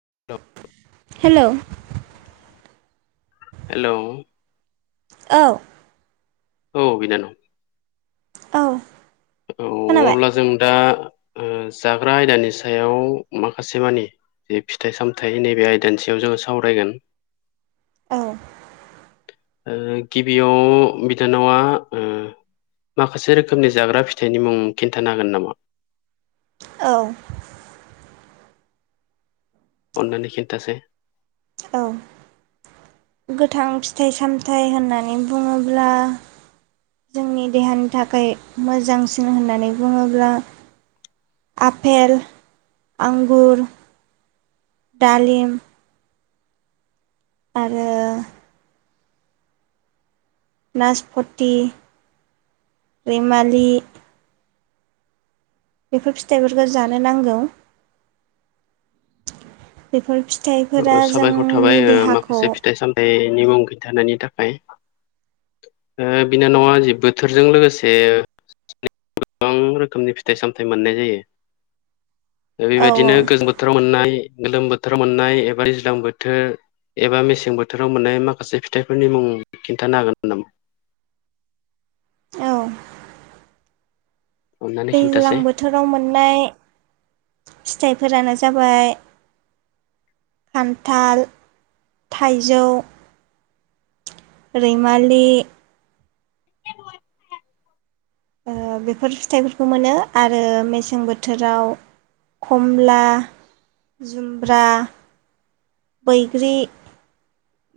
[inaudible] Hello. Hello. औ। औ बिनानाव। औ। औ खोनाबाय अब्ला जों दा। ओह जाग्रा आयदानि सायाव माखासेमानि। जे फिथाइ सामथाइ नैबे आयदानिसायाव जोङो सावरायगोन। औ। ओह गिबियाव बिनानावा ओह। माखासे रोखोमनि जाग्रा फिथाइनिमुं खिन्थानो हागोन नामा। औ। अननानै खिन्थासाय। औ। गोथां फिथाइ सान्थाइ होननानै बुङोब्ला। जोंनि देहानि थाखै मोजांसिन होननानै बुङोब्ला। आफेल आंगुर दालिम। आरो। नासपति रैमालि बेफोर फिथाइफोरखौ जानो नांगौ बेफोर फि साबायखर थाबाय माखासे फिथाइ सामथाइनि मुं खिन्थानायनि थाखाय। औ बिनानावा जि बोथोरजों लोगोसे गोबां रोखोमनि फिथाइ सामथाइ मोननाय जायो औ बेबायदिनो औ गोजां बोथोराव मोननाय गोलोम बोथोराव मोननाय एबा दैज्लां बोथोर एबा मेसें बोथोराव मोननाय माखासे फिथाइफोरनि मुं खिन्थानो हागोन नामा? [unintelligible] औ अननानै दैज्लां खिन्थासै बोथोराव मोननाय फिथाइफोरानो जाबाय खान्थाल थाइजौ रैमालि बेफोर फिथाइफोरखौ मोनो आरो मेसें बोथोराव खमला जुमब्रा बैग्रि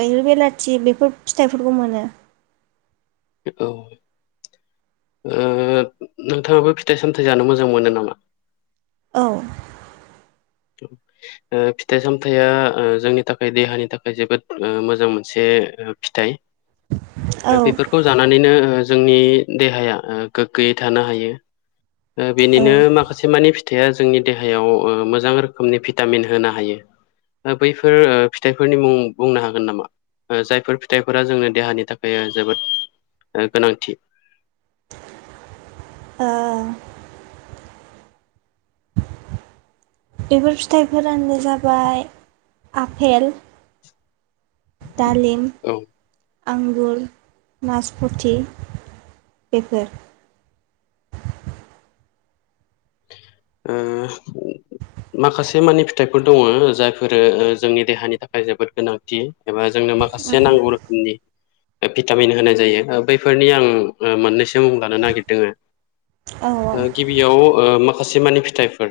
बैग्रि बिलाथि बेफोर फिथाइफोरखौ मोनो। औ नोंथाङाबो फिथाइ सामथायाइ जानो मोजां मोनो नामा? औ फिथाइ सामथायाइा जोंनि थाखाय देहानि थाखाय जोबोद मोजां मोनसे ओ फिथाइ औ बेफोरखौ जानानैनो जोंनि देहाया गोग्गोयै थानो हायो बेनिनो ओ माखासे मानि फिथाइया जोंनि देहायाव मोजां रो खोमनि भिटामिन होनो हायो बैफोर फिथाइफोरनि मुं बुंनो हागोन नामा? जायफोर फिथाइफोरा जोंनो देहानि थाखाय जोबोद गोनांथि। [inaudible] ओ बेफोर फिथाइफोरानो जाबाय आपेल दालिम औ ओ आंगुर नासपथि बेफोर [inaudible] ओ माखासे मानि फिथाइफोर दङ जायफोरो जोंनि देहानि थाखाय जोबोद गोनांथि एबा जों नो औ माखासे नांगौ रोखोमनि भिटामिन होनाय जायो बैफोरनि आं मोननैसो मुं लानो नागिरदों औ गिबियाव माखासे मानि फिथाइफोर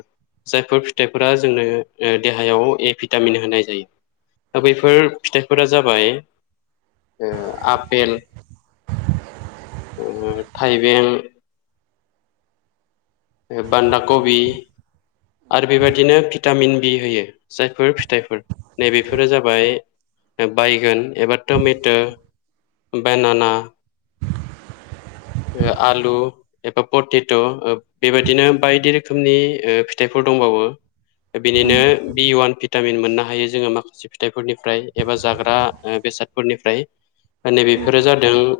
जायफोर फिथाइफोरा जोंनो देहायाव ए भिटामिन होनाय जायो दा बैफोर फिथाइफोरा जाबाय आपेल थाइबें बान्धा कबि आरो बेबायदिनो भिटामिन बि होयो जायफोर फिथाइफोर नैबेफोरो जाबाय बायगन एबा टमेट' बानाना आलु एबा पटेट' बेबायदिनो बायदि रोखोमनि फिथाइफोर दंबावो बिनिनो बि वान भिटामिन मोननो हायो जोङो माखासे फिथाइफोरनिफ्राय एबा जाग्रा बेसादफोरनिफ्राय नैबेफोरो जादों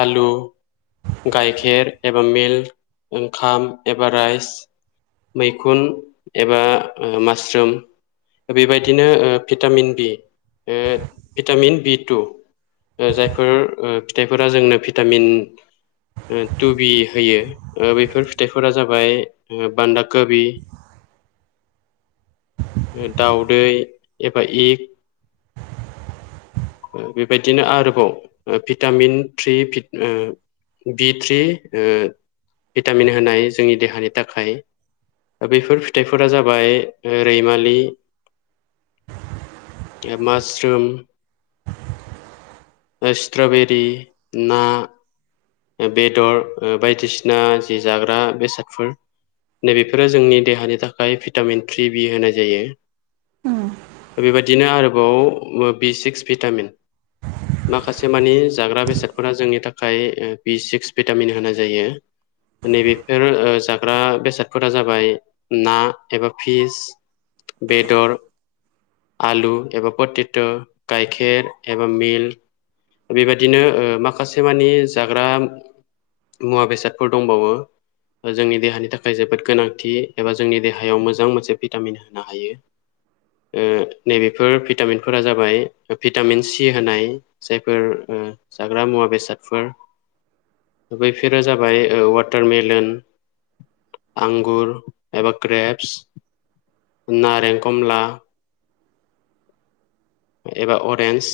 आलु गाइखेर एबा मिल्क ओंखाम एबा राइस मैखुन एबा मासरुम बेबायदिनो vitamin B vitamin B two जायफोर फिथाइफोरा जोंनो भिटामिन थु बि होयो ओ बेफोर फिथाइफोरा जाबाय बान्दाकबि दावदै एबा इग। ओ बेबायदिनो आरोबाव vitamin three five B three ओ भिटामिन होनाय जोंनि देहानि थाखाय। बेफोर फिथाइफोरा जाबाय रैमालि माशरुम स्ट्रबेरि ना बेदर ओ बायदिसिना जि जाग्रा बेसादफोर नै बेफोरो जोंनि देहानि थाखाय भिटामिन थ्रि बि होनाय जायो। बे बायदिनो आरो बाव बि सिक्स भिटामिन माखासे मानि जाग्रा बेसाद फोरा जोंनि थाखाय बि सिक्स भिटामिन होनाय जायो। नै बेफोर जाग्रा बेसादफोरा जाबाय ना एबा फिस बेदर आलु एब फोतेत गायखेर एबा मिल्क बे बायदिनो ओ माखासे मानि जाग्रा मुवा बेसादफोर दंबावो। जोंनि देहानि थाखाय जोबोद गोनांथि एबा जोंनि देहायाव मोजां मोनसे भिटामिन होनो हायो। ओ नै बेफोर भिटामिनफोरा जाबाय भिटामिन सि होनाय जायफोर ओ जाग्रा मुवा बेसादफोर बैफोरो जाबाय ओ वाटारमेलन आंगुर एबा ग्रेपस नारेंकमला एबा अरेन्ज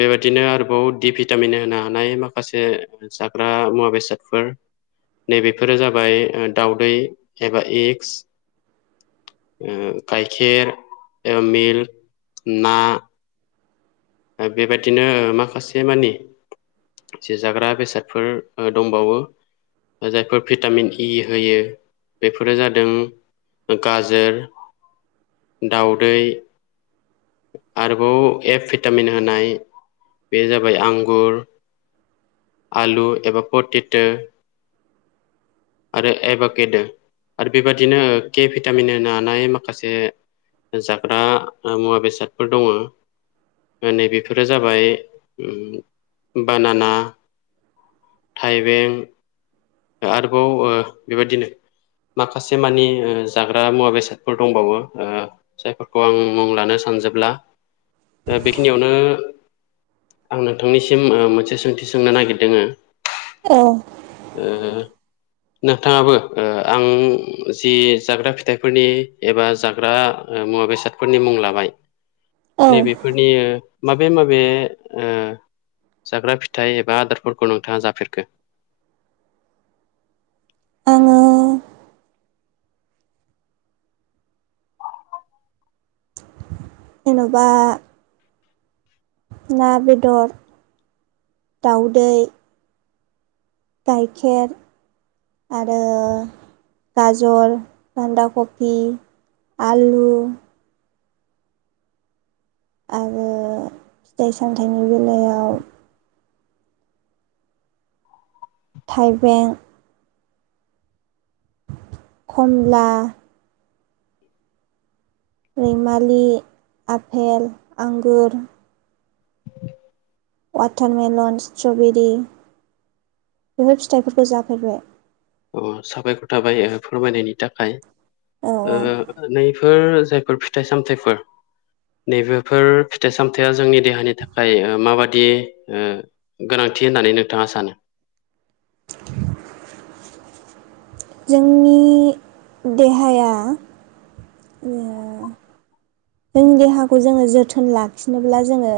बेबायदिनो आरोबाव डि भिटामिन होना। नाय माखासे जाग्रा मुवा बेसादफोर नै बेफोरो जाबाय दावदै एबा एगस ओ गायखेर एबा मिल्क, ना बेबायदिनो माखासे मानि जे जाग्रा बेसादफोर ओ दंबावो। जायफोर भिटामिन इ होयो बेफोरो जादों गाजोर, दावदै आरोबाव एफ भिटामिन होनाय बे जाबाय आंगुर आलु एबा फोटेथो आरो एभाकेदो आरो बेबादिनो के भिटामिन होनो माखासे जाग्रा मुवा बेसादफोर दङ। नै बेेफोरो जाबाय बानाना थाइबें आरोबाव ओ बेबायदिनो माखासे मानि जाग्रा मुवा बेसादफोर दंबावो ओ जायफोरखौ आं मुं लानो सानजोब ब्ला बेखिनियावनो आं नोंथांनिसिम ओ मोनसे सोंथि सोंनो नागिरदोंङो औ ओ नोंथाङाबो ओ आं जि जाग्रा फिथाइफोरनि एबा जाग्रा मु वा-बेसादफोरनि मुं लाबाय औ नैबेफोरनि माबे माबे ओ जाग्रा फिथाइ एबा आदारफोरखौ नोंथाङा जाफेरखो आङो जेनबा ना, बेदर, दावदै गायखेर आरो गाजर बान्दा कफि आलु आरो फिथाइ सामथाइनि बेलायाव थाइबें खमला [inaudible] रिमालि आपेल आंगुर वाटारमेलन स्ट्रबेरि बेफोर फिथाइफोरखौ जाफेरबाय अ साबायखर थाबाय ओ फोरमायनायनि थाखाय औ ओ नै बेफोर जायफोर फिथाइ सामथाइफोर नैबेफोर फिथाइ सामथाइया जोंनि देहानि थाखाय ओ माबादि ओ गोनां खाथि होननानै नोंथाङा सानो [inaudible] जोंनि देहाया ओ जोंनि देहाखौ जोङो जोथोन लाखिनोब्ला जोङो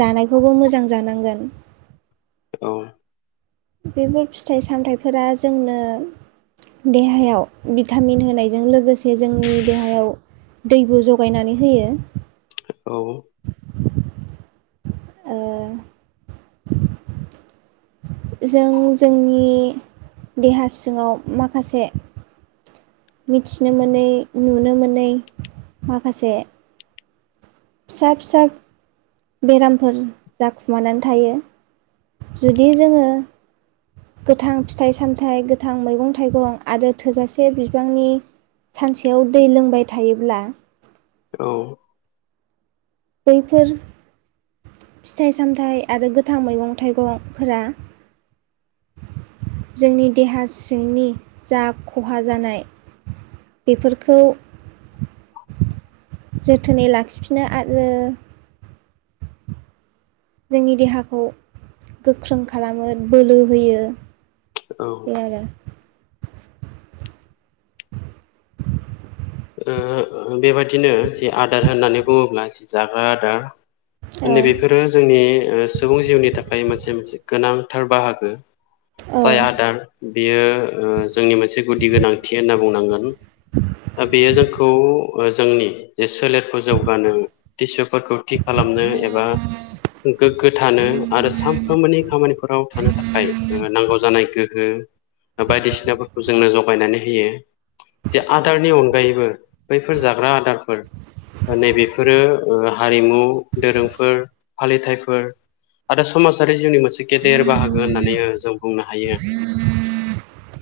जानायखौबो मोजां जानांगोन औ बेफोर फिथाइ सामथायाइफोरा जोंनो देहायाव भिटामिन होनायजों लोगोसे जोंनि देहायाव दैबो जगायनानै होयो औ ए जों जोंनि देहा सिङाव माखासे मिथिनो मोनै नुनो मोनै माखासे फिसा फिसा बेरामफोर जाखुमानानै थायो जुदि जोङो गोथां फिथाइ सामथाइ गोथां मैगं थाइगं आरो थोजासे बिबांनि सानसेयाव दै लोंबाय थायोब्ला औ बैफोर फिथाइ सामथायाइ आरो गोथां मैगं थाइगंफोरा जोंनि देहा सिंनि जा खहा जानाय बेफोरखौ जोथोनै लाखिफिनो आरो जोंनि देहाखौ गोख्रों खालामो बोलो होयो औ ओ बे आरो ओ बेबादिनो जे आदार होननानै बुङोब्ला जि जाग्रा आदार औ नै बेफोरो जोंनि ओ सुबुं जिउनि थाखाय मोनसे मोनसे गोनांथार बाहागो साय आदार बेयो ओ जोंनि मोनसे गुदि गोनांथि होनना बुंनांगोन [inaudible] बे जोंखौ ओ जोंनि जे सोलेरखौ जौगानो टिसु फोरखौ थि खालामनो एबा गोग्गो थानो आरो सानफ्रोमबोनि खामानिफोराव थानो थाखाय ओ नांगौ जानाय गोहो बायदिसिनाफोरखौ जोंनो जगायनानै होयो जे आदारनि अनगा अनगायैबो बैफोर जाग्रा आदारफोर नैबेफोरो ओ हारिमु दोरोंफोर फालिथायाइफोर आरो समाजारि जिउनि मोनसे गेदेर बाहागो होननानै ओ जों बुंनो हायो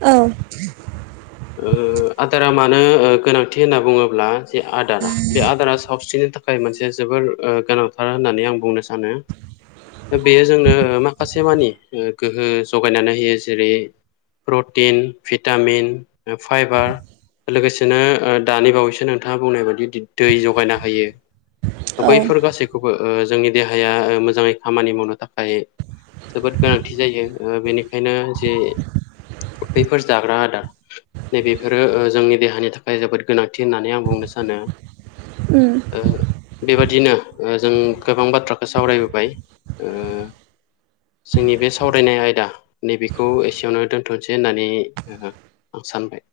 औ ओ आदारा मानो ओ गोनांथि होनना बुङोब्ला जे आदारा बे आदारा सावस्रिनि नि थाखाय मोनसे जोबोर गोनांथार होननानै आं बुंनो सानो बेयो जोंनो माखासे मानि गोहो जगायनानै होयो जेरै। Protein vitamin fibre. लोगोसेनो दानि बावैसो नोंथांङा बुंनाय बायदि दै जगायना होयो। औ बैफोर गासैखौबो जोंनि देहाया मोजाङै खामानि मावनो थाखाय। जोबोद गोनांथि जायो बेनिखायनो जे। बैफोर जाग्रा आदार। नैबेफोरो जोंनि देहानि थाखाय जोबोद गोनांथि होननानै आं बुंनो सानो। उम ओ बेबादिनो जों गोबां बाथ्राखौ सावरायबोबाय ओ जोंनि बे सावरायनाय आयदा नैबेखौ एसियावनो दोन्थ'सै होननानै। आं सानबाय।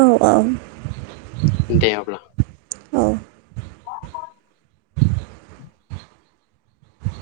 औ औ दे अब्ला औ